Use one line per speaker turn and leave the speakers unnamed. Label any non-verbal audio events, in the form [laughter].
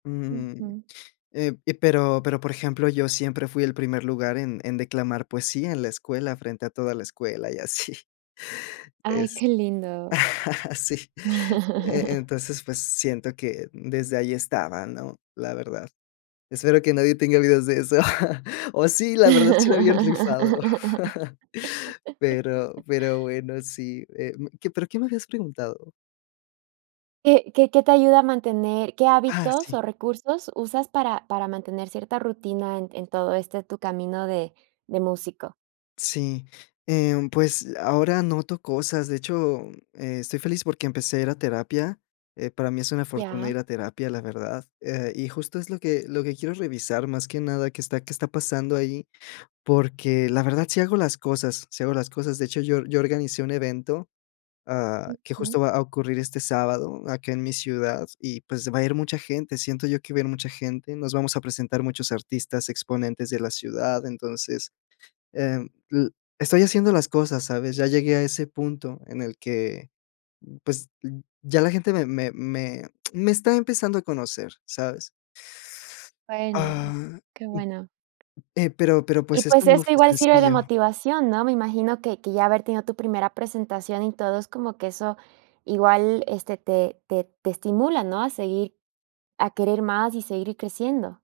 Mm,
Ujú.
eh, pero pero por ejemplo, yo siempre fui el primer lugar en en declamar poesía en la escuela, frente a toda la escuela y así.
Ay,
Es
qué lindo.
[chuckles] sí,
[chuckles]
e-entonces, pues siento que desde ahí estaba, ¿no?, la verdad. Espero que nadie tenga videos de eso [chuckles] o sí, la verdad sí era bien rifado, [chuckles] pero
[laughs]
pero bueno, sí, eh, mm ¿qué pero qué me habías preguntado?
¿Qué qué qué te ayuda a mantener qué
Ah,
hábitos
sí.
o recursos usas para para mantener cierta rutina en en todo este tu camino de de músico?
Sí, eh, pues ahora noto cosas, de hecho, estoy feliz porque empecé a ir a terapia, eh, para mí es una fortuna
Ya.
ir a terapia, la verdad, eh, y justo es lo que lo que quiero revisar más que nada, qué está qué está pasando ahí, porque la verdad sí hago las cosas sí hago las cosas, de hecho, yo yo organicé un evento, ah, que
Ujú.
justo va a ocurrir este sábado acá en mi ciudad y pues va a ir mucha gente, siento yo que va a ir mucha gente, nos vamos a presentar muchos artistas exponentes de la ciudad, entonces, eh, l estoy haciendo las cosas, ¿sabes?, ya llegué a ese punto en el que, pues ya la gente me me me me está empezando a conocer, ¿sabes?
Bueno,
Ah,
qué bueno.
eh, pero pero
Y
pues
pues
esto
eso
no fue
igual sirve de
sencillo
motivación, ¿no?, me imagino que que ya haber tenido tu primera presentación y todo es como que eso igual, este, te te te estimula, ¿no?, a seguir a querer más y seguir creciendo